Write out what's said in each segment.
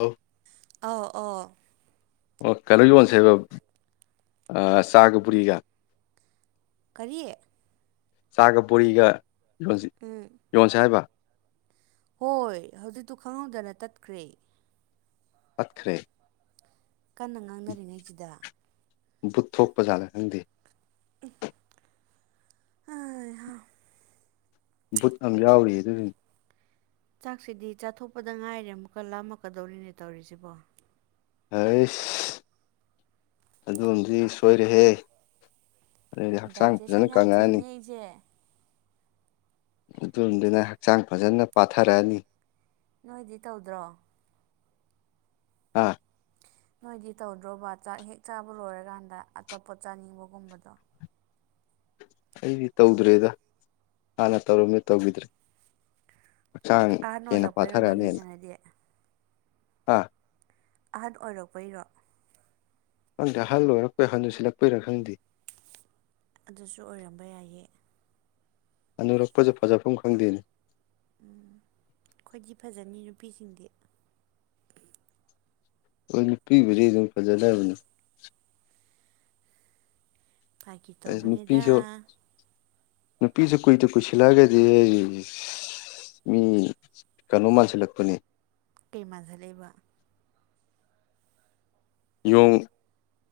ꯑꯧ ꯑ ꯑꯣ ꯑꯣ ꯀꯩꯅꯣ ꯌꯣꯟꯁꯦꯕ ꯆꯥꯒ ꯄꯨꯔꯤꯒ ꯀꯔꯤꯌꯦ ꯆꯥꯒ ꯕꯣꯔꯤꯒ ꯌꯁꯤ ꯎꯝ ꯌꯣꯟꯁ ꯍꯥꯏꯕ ꯍꯣꯏ ꯍꯧꯖꯤꯛꯇꯣ ꯈꯪꯍꯧꯗꯅ ꯇꯠꯈ꯭ꯔꯦ ꯄꯈ꯭ꯔꯦ ꯀꯟꯅ ꯉꯥꯡꯅꯔꯤꯉꯩꯁꯤꯗ ꯕꯨꯠꯊꯣꯛꯄ ꯖꯥꯠꯂ ꯈꯪꯗꯦ ꯕꯨꯠ ꯑ ꯌꯥꯎꯔꯤ ꯑꯗꯨꯗꯨꯅꯤ ꯆꯥꯛꯁꯤꯗꯤ ꯆꯥꯊꯣꯛꯄꯗ ꯉꯥꯏꯔꯦ ꯑꯃꯨꯛꯀ ꯂꯥꯝꯃꯛꯀꯗꯧꯔꯤꯅꯦ ꯇꯧꯔꯤꯁꯤꯕꯣ ꯑꯩꯁ ꯑꯗꯣꯝꯗꯤ ꯁꯣꯏꯔꯦꯍꯦ ꯑꯗꯨꯗꯤ ꯗꯥꯏ ꯍꯛꯆꯥꯡ ꯆꯦꯁꯥ ꯐꯖꯅ ꯌꯥꯝ ꯀꯪꯉꯛꯑꯅꯤ ꯊꯨꯏꯅꯦ ꯑꯩꯁꯦ ꯑꯗꯨꯗꯨꯅ ꯍꯛꯆꯥꯡ ꯐꯖꯅ ꯄꯥꯊꯔꯛꯑꯅꯤ ꯅꯣꯏꯗꯤ ꯇꯧꯗ꯭ꯔꯣ ꯑꯥ ꯅꯣꯏꯗꯤ ꯇꯧꯗ꯭ꯔꯣꯕ ꯆꯥꯛ ꯍꯦꯛ ꯆꯥꯕ ꯂꯣꯏꯔꯀꯥꯟꯗ ꯑꯇꯣꯞꯄ ꯆꯥꯅꯤꯡꯕꯒꯨꯝꯕꯗꯣ ꯑꯩꯗꯤ ꯇꯧꯗ꯭ꯔꯦꯗ ꯍꯥꯟꯅ ꯇꯧꯔꯝꯅꯤ ꯇꯧꯈꯤꯗ꯭ꯔꯦ ꯍꯛꯆꯥꯡ ꯑꯥ ꯍꯦꯟꯅ ꯅꯣꯜꯂꯛꯄꯩꯅꯣ ꯄꯥꯊꯔꯛꯑꯅꯦꯅ ꯅꯪꯒꯤꯁꯤꯅꯗꯦ ꯑꯥ ꯑꯍꯟ ꯑꯣꯏꯔꯛꯄꯩꯔꯣ ꯅꯪꯗꯤ ꯑꯍꯜ ꯑꯣꯏꯔꯛꯄꯩꯍꯟꯗꯨ ꯁꯤꯜꯂꯛꯄꯣꯏꯔꯥ ꯈꯪꯗꯦ ꯑꯗꯨꯁꯨ ꯑꯣꯏꯔꯝꯕ ꯌꯥꯏꯌꯦ ꯑꯅꯨꯔꯛꯄꯁꯨ ꯐꯖꯐꯝ ꯈꯪꯗꯦꯅꯤ ꯎꯝ ꯈ꯭ꯣꯏꯗꯤ ꯐꯖꯅꯤ ꯅꯨꯄꯤꯁꯤꯡꯗꯤ ꯍ ꯅꯨꯄꯤꯕꯨꯗꯤ ꯑꯗꯨꯝ ꯐꯖꯗꯕꯅ ꯐꯥꯒꯤ ꯑꯁ ꯇꯧꯕꯅꯤꯗ ꯅꯨꯄꯤꯁꯨ ꯅꯨꯄꯤꯁꯨ ꯀꯨꯏꯗ ꯀꯨꯏꯁꯤꯜꯂꯑꯒꯗꯤ ꯃꯤ ꯀꯩꯅꯣ ꯃꯜꯁꯤꯜꯂꯛꯄꯅꯤ ꯀꯃꯖ ꯂꯩꯦꯕ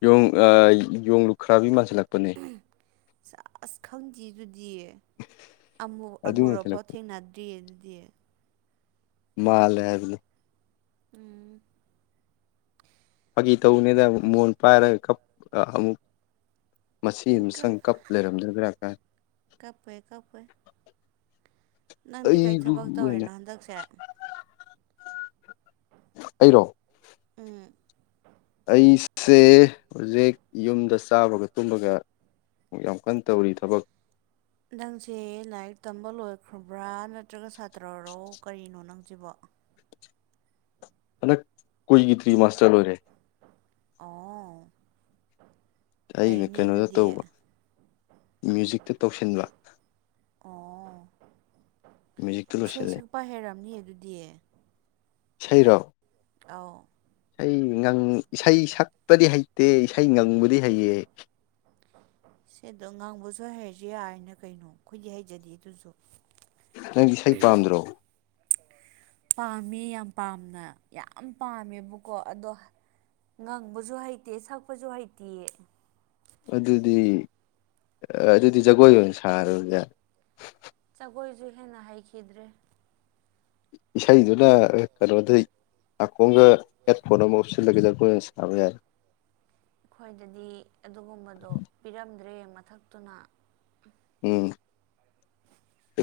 ꯌꯣꯡ ꯌꯣ ꯂꯨꯈ꯭ꯔꯥꯕꯤ ꯃꯥꯟꯁꯤꯜꯂꯛꯄꯅꯦ ꯑꯁ ꯈꯪꯗꯦꯗꯨꯗꯤꯌꯦ ꯑꯃ ꯑꯗꯨ ꯑꯃꯨꯔꯐꯥꯎ ꯃꯥꯟꯁꯤꯜꯂꯛꯄꯅꯦ ꯊꯦꯡꯅꯗ꯭ꯔꯤꯌꯦ ꯗ ꯃꯥꯂꯦꯕꯅ ꯎꯝ ꯐꯥꯒꯤ ꯇꯧꯅꯤꯗ ꯃꯣꯟ ꯄꯥꯏꯔꯒ ꯑꯃꯨꯛ ꯃꯁꯤ ꯎꯝ ꯑꯃꯨꯁꯪ ꯀꯞ ꯂꯩꯔꯝꯗꯕ꯭ꯔꯥ ꯀꯥꯏ ꯀꯞꯄꯦ ꯀꯞꯄꯦ ꯅꯪꯗꯤ ꯀꯔꯤ ꯑꯩꯕꯨ ꯊꯕꯛ ꯑꯣꯏꯅ ꯇꯧꯔꯤꯅꯣ ꯍꯟꯗꯛꯁꯦ ꯑꯩꯔꯣ ꯎꯝ ꯑꯩꯁꯦ ꯍꯧꯖꯤꯛ ꯌꯨꯝꯗ ꯆꯥꯕꯒ ꯇꯨꯝꯕꯒ ꯨꯛ ꯌꯥꯝ ꯀꯟꯅ ꯇꯧꯔꯤ ꯊꯕꯛ ꯅꯪꯁꯦ ꯂꯥꯏꯔꯤꯛ ꯇꯝꯕ ꯂꯣꯏꯈ꯭ꯔꯕ꯭ꯔꯥ ꯅꯠꯇ꯭ꯔꯒ ꯁꯥꯇ꯭ꯔꯔꯣ ꯀꯔꯤꯅꯣ ꯅꯪꯁꯤꯕꯣ ꯍꯟꯗꯛ ꯀꯣꯏꯒꯤ ꯊ꯭ꯔꯤ ꯃꯥꯁꯇꯔ ꯂꯣꯏꯔꯦ ꯑꯣ ꯑꯩꯅ ꯐꯩꯅꯦ ꯀꯩꯅꯣꯗ ꯑꯗꯨꯗꯤ ꯇꯧꯕ ꯃ꯭ꯌꯨꯖꯤꯛꯇ ꯇꯧꯁꯤꯟꯕ ꯑꯣ ꯃ꯭ꯌꯨꯖꯤꯛꯇ ꯏꯁꯩ ꯂꯣꯏꯁꯤꯜꯂꯦ ꯁꯛꯄ ꯍꯩꯔꯝꯅꯤ ꯑꯗꯨꯗꯤ ꯁꯩꯔꯣ ꯑꯥꯎ ꯑꯩ ꯏꯁꯩ ꯁꯄꯗꯤ ꯍꯩꯇꯦ ꯏꯁꯩ ꯉꯪꯕꯨꯗꯤ ꯍꯩꯌꯦ ꯁꯤꯗꯣ ꯉꯥꯡꯕꯁꯨ ꯍꯩꯔꯁ ꯌꯥꯔꯅ ꯀꯩꯅꯣ ꯑꯩꯈꯣꯏꯗꯤ ꯍꯩꯖꯗꯦ ꯑꯗꯨꯁꯨ ꯅꯪꯗꯤ ꯏꯁꯩ ꯄꯥꯝꯗ꯭ꯔꯣ ꯄꯥꯝꯃꯦ ꯌꯥꯝ ꯄꯥꯝꯅ ꯌꯥꯝ ꯄꯥꯝꯃꯦꯕꯀꯣ ꯑꯗꯣ ꯉꯪꯕꯁꯨ ꯍꯩꯇꯦ ꯁꯛꯄꯁꯨ ꯍꯩꯇꯦꯌꯦ ꯑꯗꯨꯗꯤ ꯑꯗꯨꯗꯤ ꯖꯒꯣꯏ ꯑꯣꯏꯅ ꯁꯥꯕꯖꯦ ꯑꯩꯈꯣꯏꯁꯨ ꯍꯦꯟꯅ ꯍꯩꯈꯤꯗ꯭ꯔꯦ ꯏꯁꯩꯗꯨꯅ ꯀꯩꯅꯣꯗ ꯑꯈꯣꯡꯒ ꯍꯦꯠꯐꯣꯟ ꯑꯃ ꯑꯣꯞ ꯁꯤꯜꯂꯒꯖꯔ ꯀꯦꯟꯁ ꯁꯔꯦꯔ ꯑꯩꯈꯣꯏꯗꯗꯤ ꯑꯗꯨꯒꯨꯝꯕꯗꯣ ꯄꯤꯔꯝꯗ꯭ꯔꯦ ꯃꯊꯛꯇꯨꯅ ꯎꯝ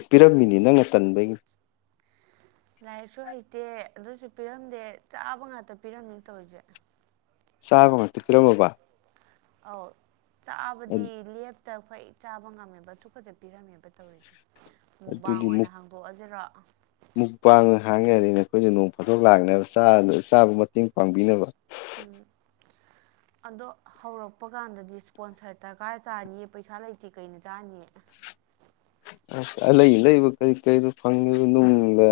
ꯄꯤꯔꯝꯃꯤꯅꯤ ꯅꯪꯅ ꯇꯟꯕꯒꯤꯅꯤ ꯂꯥꯏꯔꯤꯛꯁꯨ ꯍꯩꯇꯦ ꯑꯗꯨꯁꯨ ꯄꯤꯔꯝꯗꯦ ꯆꯥꯕ ꯉꯥꯛꯇ ꯄꯤꯔꯝꯅꯤ ꯇꯧꯔꯤꯁꯦ ꯁꯕ ꯉ ꯄꯤꯔꯃꯕ ꯑ ꯆꯥꯕꯗꯤ ꯂꯦꯞ ꯇ ꯑꯩꯈꯣꯏ ꯆꯥꯕ ꯉꯝꯃꯦꯕ ꯑꯊꯨꯄꯗ ꯄꯤꯔꯝꯃꯦꯕ ꯇꯧꯔꯤꯁꯦ ꯃꯨꯛꯕꯥꯡ ꯑꯗꯨꯗꯤ ꯑꯣꯏꯅ ꯍꯥꯡꯗꯣꯛꯑꯁꯤꯔꯣ ꯃꯨꯛ ꯄꯥꯡꯉ ꯍꯥꯡꯉꯦ ꯍꯥꯏꯔꯅꯦ ꯑꯩꯈꯣꯏꯁꯨ ꯅꯣꯡ ꯐꯥꯊꯣꯛ ꯂꯥꯛꯅꯕ ꯆꯥꯕꯨ ꯃꯇꯦꯡ ꯄꯥꯡꯕꯤꯅꯕ ꯎꯝ [unintelligible] ꯑꯗꯣ ꯍꯧꯔꯛꯄ ꯀꯥꯟꯗꯗꯤ ꯏꯁꯄꯣꯟꯁꯔ ꯗꯔꯀꯥꯔ ꯆꯥꯅꯤꯌꯦ ꯄꯩꯁꯥ ꯂꯩꯇꯦ ꯀꯩꯅ ꯆꯥꯅꯤꯌꯦ ꯑ ꯑ ꯂꯩ ꯂꯩꯕ ꯀꯔꯤ ꯀꯔꯤꯗꯣ ꯐꯪꯉꯤꯕ ꯅꯨꯡꯗ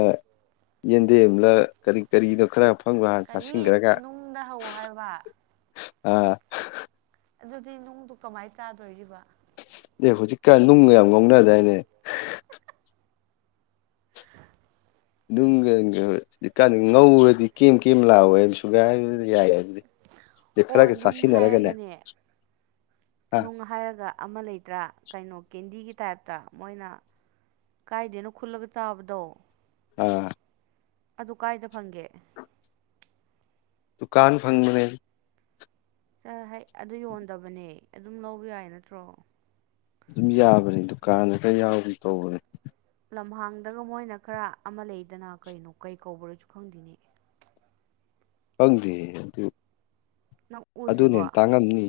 ꯌꯦꯟꯗꯦꯝ ꯑꯃꯂ ꯀꯔꯤ ꯀꯔꯤꯅꯣ ꯈꯔ ꯑꯐꯪꯕ ꯍꯥꯟꯅ ꯀꯔꯤ ꯆꯥꯁꯤꯟꯈ꯭ꯔꯒ ꯅꯨꯡꯗ ꯍꯧ ꯍꯥꯏꯕ ꯑꯥ ꯑꯗꯨꯗꯤ ꯅꯨꯡꯗꯨ ꯀꯃꯥꯏꯅ ꯆꯥꯗꯣꯔꯤꯕ ꯑꯦ ꯍꯧꯖꯤꯛꯀꯥꯟ ꯅꯨꯡꯒ ꯌꯥꯝ ꯉꯧꯅꯗꯥꯏꯅꯦ ꯅꯨꯡꯖꯤꯛ ꯀꯥꯟ ꯉꯧꯔꯗꯤ ꯀꯦꯝ ꯀꯦꯝ ꯂꯥꯎꯑꯣꯦ ꯍꯥꯏꯕ ꯁꯨꯒꯥꯏ ꯌꯥꯏ ꯑꯣ ꯈꯔꯒ ꯅꯨꯡ ꯆꯥꯁꯤꯟꯅꯔꯒꯅꯦ ꯍꯥꯏꯔꯒꯅꯦ ꯑ ꯅꯨꯡ ꯍꯥꯏꯔꯒ ꯑꯃ ꯂꯩꯇ꯭ꯔꯥ ꯀꯩꯅꯣ ꯀꯦꯟꯗꯤꯒꯤ ꯇꯥꯏꯞꯇ ꯃꯣꯏꯅ ꯀꯥꯏꯗꯦꯅꯣ ꯈꯨꯜꯂꯒ ꯆꯥꯕꯗꯣ ꯑꯥ ꯑꯗꯨ ꯀꯥꯏꯗ ꯐꯪꯒꯦ ꯇꯗꯨꯀꯥꯟ ꯐꯪꯕꯅꯦ ꯑꯗꯨ ꯌꯣꯟꯗꯕꯅꯦ ꯑꯗꯨꯝ ꯂꯧꯕ ꯌꯥꯏ ꯅꯠꯇ꯭ꯔꯣ ꯑꯗꯨꯝ ꯌꯥꯕꯅꯤ ꯗꯨꯀꯥꯟꯗ ꯀ ꯌꯥꯎꯗꯤ ꯇꯧꯕꯅꯦ ꯂꯝꯍꯥꯡꯗꯒ ꯃꯣꯏꯅ ꯈꯔ ꯑꯃ ꯂꯩꯗꯅ ꯀꯩꯅꯣ ꯀꯩ ꯀꯧꯕꯔꯁꯨ ꯈꯪꯗꯦꯅꯦ ꯐꯪꯗꯦ ꯑꯗꯨ ꯅꯪ ꯑꯗꯨꯅꯦ ꯎꯗ꯭ꯔꯤꯕꯣ ꯇꯥꯡꯉꯝꯅꯤ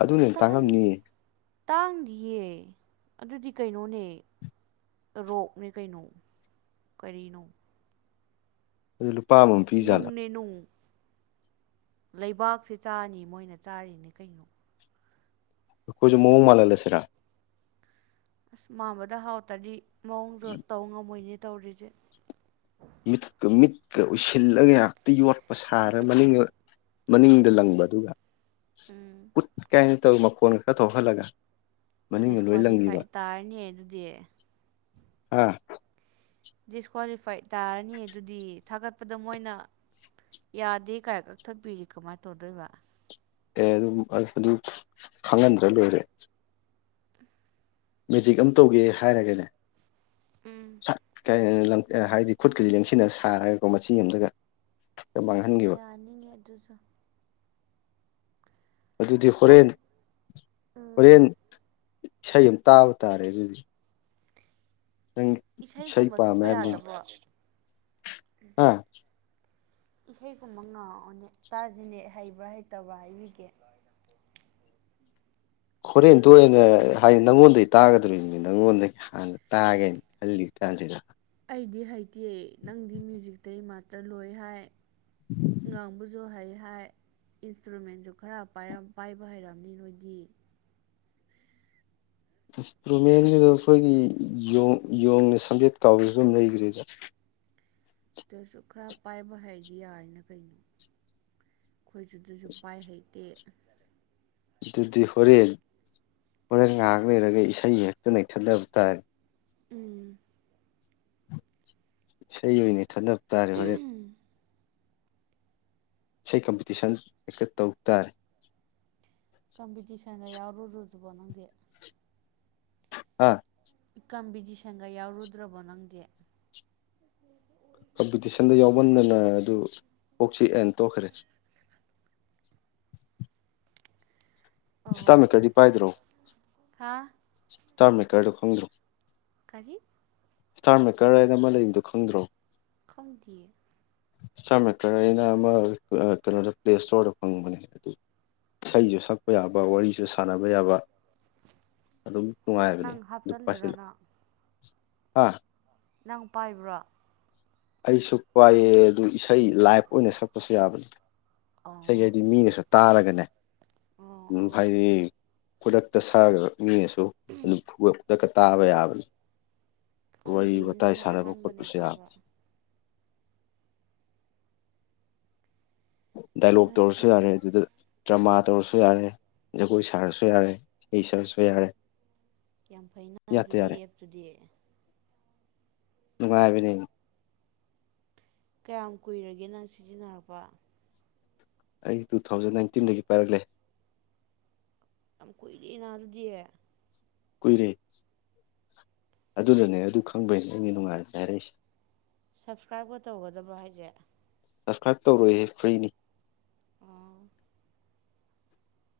ꯑꯗꯨꯅ ꯍꯦ ꯇꯥꯡ ꯇꯥꯡꯉꯝꯅꯤ ꯇꯥꯡꯗꯤꯌꯦ ꯑꯗꯨꯗꯤ ꯀꯩꯅꯣꯅꯦ ꯔꯣꯛꯅꯤ ꯀꯩꯅꯣ ꯀꯔꯤꯅꯣ ꯑꯗꯨ ꯑꯃꯃꯝ ꯄꯤꯖꯥꯠꯂꯥ ꯅꯨꯡꯅꯦ ꯅꯨꯡ ꯂꯩꯕꯥꯛꯁꯦ ꯆꯥꯅꯤ ꯃꯣꯏꯅ ꯆꯥꯔꯤꯅꯦ ꯀꯩꯅꯣ ꯈꯨꯣꯏꯖ ꯃꯑꯣꯡ ꯃꯜ ꯍꯜ ꯂ ꯁꯤꯔ ꯑꯁ ꯃꯥꯟꯕꯗ ꯍꯥꯎꯇ꯭ꯔꯗꯤ ꯃꯑꯣꯡꯁꯨ ꯇꯧ ꯉꯝꯃꯣꯏꯅꯦ ꯇꯧꯔꯤꯁꯦ ꯃꯤꯀ ꯃꯤꯠꯀ ꯎꯏꯁꯤꯜꯂꯒ ꯉꯥꯛꯇ ꯌꯣꯠꯄ ꯄꯁꯥꯔ ꯃꯅꯤꯡ ꯃꯅꯤꯡꯗ ꯂꯪꯕ ꯑꯗꯨꯒ ꯎꯝ ꯎꯠ ꯀꯥꯏꯅ ꯇꯧ ꯃꯈꯣꯟꯒ ꯈꯔ ꯊꯣꯛꯍꯜꯂꯒ ꯃꯅꯤꯡꯗ ꯂꯣꯏ ꯗꯤꯁꯀ꯭ꯋꯥꯂꯤꯐꯥꯏ ꯂꯪꯈꯤꯕ ꯇꯥꯔꯅꯤꯌꯦ ꯑꯗꯨꯗꯤ ꯑꯥ ꯗꯤꯁꯀ꯭ꯋꯥꯂꯤꯐꯥꯏꯠ ꯇꯥꯔꯅꯤ ꯑꯗꯨꯗꯤ ꯊꯥꯒꯠꯄꯗ ꯃꯣꯏꯅ ꯌꯥꯗꯦ ꯀꯥꯏ ꯀꯛꯊꯠꯄꯤꯔꯤ ꯀꯃꯥꯏꯅ ꯇꯧꯗꯣꯏꯕ ꯑꯦ ꯑꯗꯨꯝ ꯑꯗꯨ ꯈꯪꯍꯟꯗ꯭ꯔ ꯂꯣꯏꯔꯦ ꯃꯦꯖꯤꯛ ꯑꯃ ꯇꯧꯒꯦ ꯍꯥꯏꯔꯒꯅꯦ ꯎꯝ ꯍꯥꯏꯗꯤ ꯈꯨꯠꯀꯗꯤ ꯂꯦꯡꯁꯤꯟꯅ ꯁꯥꯔꯒꯀꯣ ꯃꯆꯤ ꯑꯃꯗꯒ ꯌꯥꯅꯤꯅꯦ ꯑꯗꯨꯁꯨ ꯑꯗꯨꯗꯤ ꯅꯪ ꯍꯣꯔꯦꯟ ꯎꯝ ꯍꯣꯔꯦꯟ ꯏꯁꯩ ꯑꯃ ꯇꯥꯕ ꯇꯥꯔꯦ ꯑꯗꯨꯗꯤ ꯅꯪ ꯢꯁꯩ ꯏꯁꯩꯒꯨꯝꯕ ꯄꯥꯝ ꯃꯦ ꯁꯛꯄ ꯌꯥꯗꯕ꯭ꯔꯣ ꯑ ꯏꯁꯩꯒꯨꯝꯕ ꯉꯥꯡꯑꯣꯅꯦ ꯇꯥꯁꯤꯅꯦ ꯍꯩꯕ꯭ꯔꯥ ꯍꯩꯇꯕ꯭ꯔꯥ ꯍꯕꯤꯒꯦ [unintelligible] ꯍꯣꯔꯦꯟ ꯇꯣꯅ ꯍꯥꯏꯗꯤ ꯅꯪꯉꯣꯟꯗꯒꯤꯩ ꯇꯥꯒꯗꯣꯔꯤꯕꯅꯤ ꯅꯪꯉꯣꯟꯗꯒꯤ ꯍꯥꯟꯅ ꯇꯥꯒꯦꯅ ꯈꯜꯂꯤ ꯊ ꯊꯔ ꯑꯩꯗꯤ ꯍꯩꯇꯦ ꯅꯪꯗꯤ ꯃ꯭ꯌꯨꯖꯤꯇꯩꯒꯤ ꯃꯥꯁꯇꯔ ꯂꯣꯏ ꯍꯥꯏ ꯉꯥꯡꯕꯨꯖꯣ ꯍꯩ ꯏꯟꯁꯇ꯭ꯔꯨꯃꯦꯟꯁꯨ ꯈꯔ ꯄꯥꯏꯕ ꯍꯩꯔꯕꯝꯅꯤ ꯅꯣꯏꯗꯤ ꯏꯟꯁꯇ꯭ꯔꯨꯃꯦꯟꯒꯤꯗꯣ ꯑꯩꯈꯣꯏꯒꯤ ꯌꯣꯡꯅ ꯁꯝꯖꯦꯠ ꯀꯥꯎꯕ ꯑꯗꯨꯝ ꯂꯩꯈ꯭ꯔꯔꯤꯗ ꯇꯔꯁꯨ ꯈꯔ ꯄꯥꯏꯕ ꯍꯥꯏꯗꯤ ꯌꯥꯅ ꯀꯩꯅꯣ ꯑꯩꯈꯣꯏꯁꯨꯗꯁꯨ ꯄꯥꯏ ꯍꯩꯇꯦ ꯑꯗꯨꯗꯤ ꯍꯣꯔꯦꯟ ꯍꯣꯔꯦꯟ ꯉꯥꯏꯍꯥꯛ ꯂꯩꯔꯒ ꯏꯁꯩ ꯍꯦꯛꯇ ꯅꯩꯊꯠꯂꯕ ꯇꯥꯔꯦ ꯎꯝ ꯏꯁꯩ ꯑꯣꯏꯅꯅꯦ ꯊꯟꯗ ꯇꯥꯔꯦ ꯍꯣꯔꯦꯟ ꯏꯁꯩ ꯀꯝꯄꯤꯇꯤꯁꯟ ꯍꯦꯀ ꯇꯧ ꯇꯥꯔꯦ ꯀꯝꯄꯤꯇꯤꯁꯟꯗ ꯌꯥꯎꯔꯔ ꯑꯗꯨꯕꯣ ꯅꯪꯗꯤꯦ ꯑꯥ ꯀꯝꯄꯤꯇꯤꯁꯟꯒ ꯌꯥꯎꯔꯨꯗ꯭ꯔꯕꯣ ꯅꯪꯗꯤ ꯀꯝꯄꯤꯇꯤꯁꯟꯗ ꯌꯥꯎꯃꯟꯗꯅ ꯑꯗꯨ ꯀꯣꯛꯁꯤ ꯑꯦꯟ ꯇꯣꯛꯈ꯭ꯔꯦ [inaudible] ꯑꯣ ꯁꯤꯇꯥꯅꯠꯇꯔꯗꯤ ꯄꯥꯏꯗ꯭ꯔꯣ ꯍꯥ ꯏꯁꯇꯥꯔ ꯃꯦꯀꯔꯗꯨ ꯈꯪꯗ꯭ꯔꯣ ꯀꯔꯤ ꯏꯁꯇꯥꯔ ꯃꯦꯀꯔ ꯍꯥꯏꯅ ꯑꯃ ꯂꯩꯕꯗꯣ ꯈꯪꯗ꯭ꯔꯣ ꯈꯪꯗꯤꯌꯦ ꯁꯥꯔ ꯅꯠꯇ꯭ꯔ ꯑꯩꯅ ꯑꯃ ꯀꯩꯅꯣꯗ ꯄ꯭ꯂꯦ ꯏꯁꯇꯣꯔꯗ ꯐꯪꯕꯅꯦ ꯑꯗꯨ ꯏꯁꯩꯁꯨ ꯁꯛꯄ ꯌꯥꯕ ꯋꯥꯔꯤꯁꯨ ꯁꯥꯟꯅꯕ ꯌꯥꯕ ꯑꯗꯨ ꯑꯗꯨꯝꯕꯨ ꯇꯨꯡꯉꯥꯏꯕꯅꯤ ꯅꯪ ꯗꯨꯄꯁꯤ ꯍꯥꯞꯆꯜꯂꯤꯔꯣ ꯅꯪ ꯍꯥ ꯅꯪ ꯄꯥꯏꯕ꯭ꯔꯣ ꯑꯩꯁꯨ ꯄꯥꯏꯌꯦ ꯑꯗꯨ ꯏꯁꯩ ꯂꯥꯏꯞ ꯑꯣꯏꯅ ꯁꯛꯄꯁꯨ ꯌꯥꯕꯅꯤ ꯏꯁꯩ ꯑꯣ ꯍꯥꯏꯗꯤ ꯃꯤꯅꯁꯨ ꯇꯥꯔꯒꯅꯦ ꯑꯣ ꯎꯝ ꯑꯣ ꯍꯥꯏꯗꯤ ꯈꯨꯗꯛꯇ ꯁꯥꯛꯑꯒ ꯃꯤꯅꯁꯨ ꯑꯗꯨꯝ ꯈꯨꯗꯛꯇ ꯇꯥꯕ ꯌꯥꯕꯅꯤ ꯋꯥꯔꯤ ꯈꯪꯗꯦ ꯋꯥꯇꯥꯏ ꯉꯁꯤꯅ ꯁꯥꯟꯅꯕ ꯑꯍꯥꯟꯕꯅꯦ ꯈꯣꯠꯄꯁꯨ ꯌꯥꯢ ꯇꯥꯕ ꯗꯥꯏꯂꯣꯛ ꯉꯁꯤ ꯇꯧꯔꯁꯨ ꯌꯥꯔꯦ ꯑꯗꯨꯗ ꯗ꯭ꯔꯃꯥ ꯇꯧꯔꯁꯨ ꯌꯥꯔꯦ ꯖꯒꯣꯏ ꯁꯥꯔꯁꯨ ꯌꯥꯔꯦ ꯏꯁꯩ ꯁꯥꯔꯁꯨ ꯌꯥꯔꯦ ꯌꯥꯝ ꯐꯩꯩꯅ ꯑꯗꯨꯗꯤ ꯑꯦꯞꯇꯨꯗꯤ ꯅꯨꯡꯉꯥꯏꯕꯅꯤ ꯀꯌꯥꯝ ꯀꯨꯏꯔꯒꯦ ꯅꯪ ꯁꯤꯖꯤꯟꯅꯔꯛꯄ ꯑꯩ ꯇꯨ ꯊꯥꯎꯖꯟ ꯅꯥꯏꯟꯇꯤꯟꯗꯒꯤ ꯄꯥꯏꯔꯛꯂꯦ ꯌꯥꯝ ꯀꯨꯏꯔꯦꯅ ꯑꯗꯨꯗꯤꯌꯦ ꯀꯨꯏꯔꯦ ꯑꯗꯨꯅꯅꯦ ꯑꯗꯨ ꯈꯪꯕꯩꯅ ꯑꯩꯒꯤ ꯅꯨꯡꯉꯥꯏꯔꯗ ꯍꯥꯏꯔꯛꯏꯁꯦ ꯁꯞꯁꯀ꯭ꯔꯥꯏꯞꯀ ꯇꯧꯒꯗꯕ꯭ꯔꯣ ꯍꯥꯏꯁꯦ ꯁꯕꯁꯀ꯭ꯔꯥꯏꯞ ꯇꯧꯔꯣꯏꯏꯍꯦ ꯐ꯭ꯔꯤꯅꯤ ꯑꯣ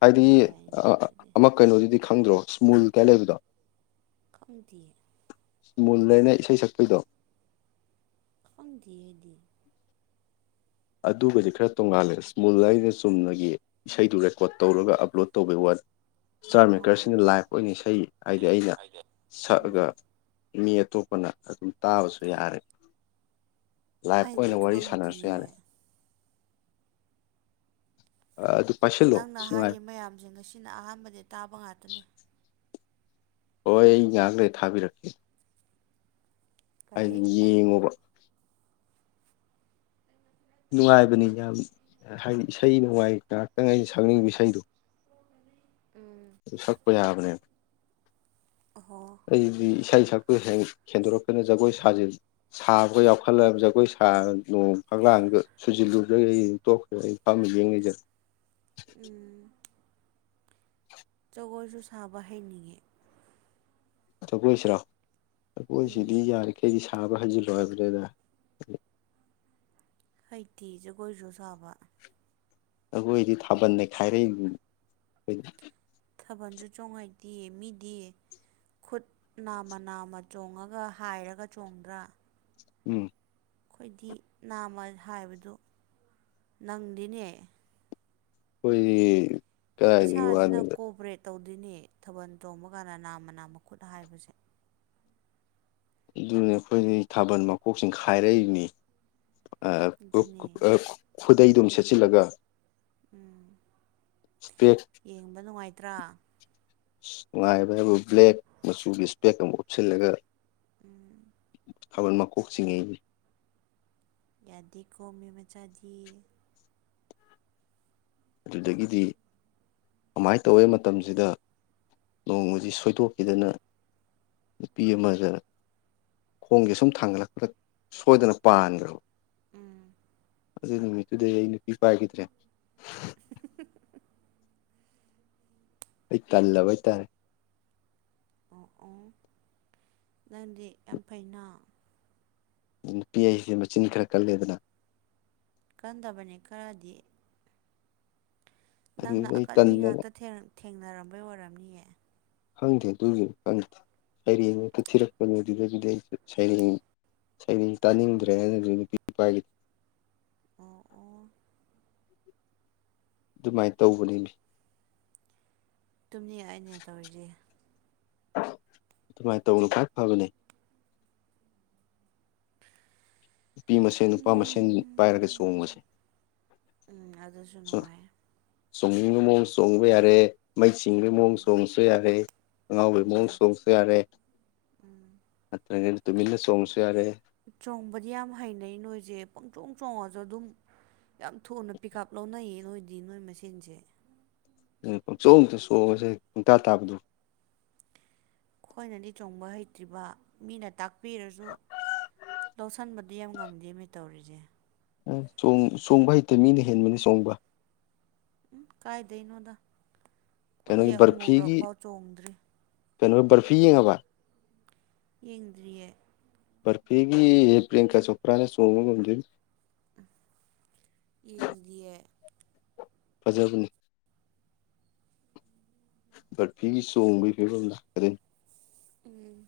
ꯍꯥꯏꯗꯤ ꯌꯥꯏꯅꯦ ꯑꯗꯨꯗꯤ ꯑꯃ ꯀꯩꯅꯣꯁꯤꯗꯤ ꯈꯪꯗ꯭ꯔꯣ ꯏꯁꯃꯨꯜ ꯀꯌꯥ ꯂꯩꯕꯗꯣ ꯀꯝꯇ ꯃꯨꯜꯂꯅ ꯏꯁꯩ ꯁꯛꯄꯗꯣ ꯈꯪꯗꯦ ꯑꯩꯗꯤ ꯑꯗꯨꯒꯗꯤ ꯈꯔ ꯇꯣꯡꯉꯥꯜꯂꯦ ꯏꯁꯃꯨꯜ ꯍꯥꯏꯁꯤꯅꯥ ꯆꯨꯝꯅꯒꯤ ꯏꯁꯩꯗꯨ ꯔꯦꯀꯣꯔꯠ ꯇꯧꯔꯒ ꯑꯞꯂꯣꯗ ꯇꯧꯕꯩ ꯋꯥꯅꯦ ꯏꯁꯇꯥꯔ ꯑꯥ ꯃꯦꯀꯔꯁꯤꯡꯅ ꯂꯥꯏꯐ ꯑꯣꯏꯅ ꯏꯁꯩ ꯍꯥꯏꯗꯤ ꯑꯩꯅ ꯎꯝ ꯁꯛꯑꯒ ꯃꯤ ꯑꯇꯣꯞꯄꯅ ꯑꯗꯨꯝ ꯇꯥꯕꯁꯨ ꯌꯥꯔꯦ ꯂꯥꯏꯐ ꯑꯩꯗꯤ ꯑꯣꯏꯅ ꯋꯥꯔꯤ ꯁꯥꯟꯅꯔꯁꯨ ꯈꯪꯗꯤꯌꯦ ꯌꯥꯔꯦ ꯑꯗꯨ ꯄꯥꯏꯁꯤꯜꯂꯣ ꯅꯪꯅ ꯅꯨꯡꯉꯥꯏ ꯍꯥꯏꯔꯤꯕ ꯃꯌꯥꯝꯁꯤꯡ ꯑꯁꯤꯅ ꯑꯍꯥꯟꯕꯗꯤ ꯇꯥꯕ ꯉꯥꯛꯇꯅꯤ ꯍꯣꯏ ꯑꯩ ꯉꯍꯈꯩ ꯊꯥꯕꯤꯔꯛꯀꯦ ꯍꯥꯏꯗꯤ ꯀꯔꯤ ꯌꯦꯡꯉꯣꯕ ꯅꯨꯡꯉꯥꯏꯕꯅꯤ ꯌꯥꯝ ꯍꯥꯏꯗꯤ ꯏꯁꯩ ꯅꯨꯡꯉꯥꯏ ꯉꯥꯏꯍꯥꯛꯇꯪ ꯑꯩꯅ ꯁꯛꯅꯤꯡꯕ ꯏꯁꯩꯗꯣ ꯎꯝ ꯑꯗꯨ ꯁꯛꯄ ꯌꯥꯕꯅꯦ ꯑꯍꯣ ꯑꯩꯗꯤ ꯨ ꯍꯦꯟꯗꯣꯔꯛꯛꯇꯅ ꯖꯒꯣꯏ ꯁꯥ ꯁꯥꯕꯒ ꯌꯥꯎꯈꯠꯂ ꯖꯒꯣꯏ ꯁꯥꯣꯡ ꯐ ꯁꯨꯖꯤꯜꯂꯨꯗ꯭ꯔꯒ ꯑꯩ ꯇꯣꯛꯈ꯭ꯔꯦ ꯑ ꯐꯝꯃꯦ ꯌꯦꯡꯉꯁꯔꯦ ꯎꯝ ꯖꯒꯣꯏꯁꯨ ꯁꯥꯕ ꯍꯩꯅꯤꯡꯉꯦ ꯖꯒꯣꯏꯁꯤꯔꯣ ꯎꯝ ꯖꯒꯣꯏꯁꯤꯗꯤ ꯌꯥꯔꯤꯈꯩꯗꯤ ꯊꯥꯕ ꯍꯟꯖꯤꯜꯂꯣ ꯍꯥꯏꯕ꯭ꯔꯦꯗ ꯑꯩꯇꯤ ꯖꯒꯣꯏꯁꯨ ꯁꯥꯕ ꯑꯩꯈꯣꯏꯗꯤ ꯊꯥꯕꯜ ꯅꯩꯈꯥꯏꯔꯛꯏ ꯊꯥꯕꯜꯁꯨ ꯆꯣꯡꯉꯥꯏꯇꯦꯌꯦ ꯃꯤꯗꯤꯌꯦ ꯈꯨꯠ ꯅꯥꯝꯃ ꯅꯥꯝꯃ ꯆꯣꯡꯉꯒ ꯍꯥꯏꯔꯒ ꯆꯣꯡꯗ꯭ꯔꯥ ꯎꯝ ꯑꯩꯈꯣꯏꯗꯤ ꯅꯥꯝꯃ ꯍꯥꯏꯕꯗꯨ ꯅꯪꯗꯤꯅꯦ ꯑꯩꯈꯣꯏꯗꯤ ꯀꯗꯥꯥꯏ ꯏꯁꯥꯁꯤꯅ ꯋꯥꯅꯣꯕ ꯀꯣꯑꯣꯄꯔꯦꯠ ꯇꯧꯗꯣꯏꯅꯦ ꯊꯥꯕꯜ ꯆꯣꯡꯕ ꯀꯥꯟꯗ ꯅꯥꯝꯃ ꯅꯥꯝ ꯃꯈꯨꯠ ꯍꯥꯏꯕꯁꯦ ꯑꯗꯨꯅꯦ ꯑꯩꯈꯣꯏ ꯊꯥꯕꯜ ꯃꯀꯣꯛꯁꯤꯡ ꯈꯥꯏꯔꯛꯏꯕꯅꯤ ꯑꯗꯨꯅꯦ ꯈꯨꯗꯩꯗꯨꯝ ꯁꯦꯠꯆꯤꯜꯂꯒ ꯎꯝ ꯏꯁꯄꯦꯛ ꯌꯦꯡꯕ ꯅꯨꯡꯉꯥꯏꯇ꯭ꯔꯥ ꯅꯨꯡꯉꯥꯏꯕ ꯍꯥꯏꯕ ꯕ꯭ꯂꯦꯛ ꯃꯆꯨꯒꯤ ꯏꯁꯄꯦꯛ ꯑꯃ ꯎꯞꯁꯤꯜꯂꯒ ꯎꯝ ꯈꯕꯜ ꯃꯥ ꯀꯣꯛꯣꯛ ꯆꯤꯡꯩꯅꯦ ꯌꯥꯗꯦ ꯀꯣꯃꯤ ꯃꯆꯥꯗꯤ ꯑꯗꯨꯗꯒꯤꯗꯤ ꯀꯃꯥꯏꯅ ꯇꯧꯏ ꯃꯇꯝꯁꯤꯗ ꯅꯣꯡꯃꯁꯤ ꯁꯣꯏꯗꯣꯛꯄꯤꯗꯅ ꯅꯨꯄꯤ ꯑꯃꯗ ꯈꯣꯡꯁꯦ ꯁꯨꯝ ꯊꯥꯡꯒꯠꯂꯛꯄꯗ ꯁꯣꯏꯗꯅ ꯄꯥꯟꯈ꯭ꯔꯕ ꯎꯝ ꯑꯗꯨ ꯅꯨꯃꯤꯠꯇꯨꯗ ꯑꯩ ꯅꯨꯄꯤ ꯄꯥꯏꯈꯤꯗ꯭ꯔꯦ ꯑꯩ ꯀꯜꯂꯕ ꯍꯥꯏꯇꯥꯔꯦ ꯑꯣ ꯑꯣ ꯅꯪꯗꯤ ꯌꯥꯝ ꯐꯩꯅ ꯅꯨꯄꯤ ꯑꯩꯁꯦ ꯃꯆꯤꯟ ꯈꯔ ꯀꯜꯂꯦꯗꯅ ꯀꯟꯗꯕꯅꯤ ꯈꯔꯗꯤ ꯅꯪꯅ ꯑꯗꯨꯗ ꯑꯩ ꯑꯀꯟꯕꯤ ꯇꯟꯗꯅ ꯉꯥꯛꯇ ꯊꯦꯡꯅꯔꯝꯕꯩ ꯑꯣꯏꯔꯝꯅꯤꯌꯦ ꯈꯪꯗꯦ ꯑꯗꯨꯒꯤꯅꯤ ꯈꯪꯗꯦ ꯁꯩꯔꯦꯡꯛꯇ ꯊꯤꯔꯛꯄꯅꯦ ꯑꯗꯨꯗꯒꯤꯗꯤ ꯑꯩꯁꯨ ꯁꯩꯔꯦꯡ ꯁꯗꯤ ꯎꯝ ꯇꯥꯅꯤꯡꯗ꯭ꯔꯦꯅ ꯑꯗꯨ ꯅꯨꯄꯤ ꯅꯨꯄꯥꯒꯤ ꯑꯣ ꯑꯣ ꯑꯗꯨꯃꯥꯏꯅ ꯇꯧꯕꯅꯤꯅꯤ ꯇꯨꯝꯅꯤ ꯑꯩꯅꯦ ꯇꯧꯔꯤꯁꯦ ꯑꯗꯨꯃꯥꯏꯅ ꯇꯧꯕꯅ ꯈ꯭ꯋꯥꯏ ꯐꯕꯅꯤ ꯅꯨꯄꯤ ꯃꯁꯦꯟ ꯅꯨꯄꯥ ꯅꯨꯡ ꯃꯁꯦꯟ ꯄꯥꯏꯔꯒ ꯆꯣꯡꯉꯁꯦ ꯎꯝ ꯑꯗꯨꯁꯨ ꯅꯨꯡꯉꯥꯏ ꯆꯣꯡꯅꯤꯡꯅꯤꯡꯕ ꯃꯑꯣ ꯆꯣꯡꯕ ꯌꯥꯔꯦ ꯃꯩ ꯆꯤꯡꯕꯒꯤ ꯎꯝ ꯃꯑꯣꯡ ꯆꯣꯡꯕꯁꯨ ꯌꯥꯔꯦ ꯑꯉꯥꯎꯕꯩ ꯃꯑꯣꯡ ꯎꯝ ꯆꯣꯡꯕꯁꯨ ꯌꯥꯔꯦ ꯑ ꯉꯩꯅ ꯇꯃꯤꯂ ꯁꯣꯝꯁꯨ ꯌꯥꯔꯦ ꯆꯣꯡꯕꯗꯤ ꯌꯥꯝ ꯍꯩꯅꯩ ꯅꯣꯏꯁꯦ ꯄꯪꯊꯣꯛ ꯆꯣꯡꯉꯁꯨ ꯑꯗꯨꯝ ꯌꯥꯝ ꯊꯨꯅ ꯄꯤꯛꯑꯞ ꯂꯧꯅꯩꯌꯦ ꯅꯣꯏꯗꯤ ꯅꯣꯏ ꯃꯁꯦꯟꯁꯦ ꯄ ꯆꯣꯛꯇ ꯁꯣꯁꯦꯨ ꯊꯥ ꯇꯕꯗꯨ ꯑꯩꯈꯣꯏꯅꯗꯤ ꯆꯣꯡꯕ ꯍꯩꯇ꯭ꯔꯤꯕ ꯃꯤꯅ ꯇꯥꯛꯄꯤꯔꯁꯨ ꯂꯧꯁꯤꯟꯕꯗꯤ ꯌꯥꯝ ꯉꯝꯗꯦ ꯃꯤ ꯇꯧꯔꯤꯁꯦ ꯆ ꯆꯣꯡꯕ ꯍꯩꯇ ꯃꯤꯅ ꯍꯦꯟꯕꯅꯤ ꯆꯣꯡꯕ ꯎꯝ ꯀꯥꯏꯗꯩꯅꯣꯗ ꯑꯩꯈꯣꯏꯗꯤ ꯀꯩꯅꯣꯒꯤ ꯕꯔꯐꯤꯒꯤ ꯑꯃꯨꯨꯔꯐꯥꯎ ꯆꯣꯡꯗ꯭ꯔꯤ ꯀꯩꯅꯣ ꯔꯐꯤ ꯌꯦꯡꯉꯕ ꯌꯦꯡꯗ꯭ꯔꯤꯌꯦ ꯔꯐꯤꯒꯤ ꯄꯤꯌꯪꯀꯥ ꯆꯣꯄ꯭ꯔꯥꯅ ꯁꯣꯡꯃ ꯉꯗ ꯏꯟꯗꯤꯦ ꯐꯖꯥꯕꯅꯤ ꯕꯠ ꯐꯤ ꯆꯣꯡꯕꯒꯤ ꯐꯤꯕꯝꯗ ꯀꯔꯤ ꯎꯝ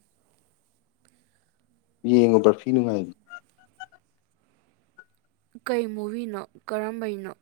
ꯌꯦ ꯎꯄꯔ ꯐꯤ ꯅꯨꯡꯉꯥꯏ ꯀꯩ ꯃꯨꯕꯤꯅꯣ ꯀꯔꯝꯕꯩꯅꯣ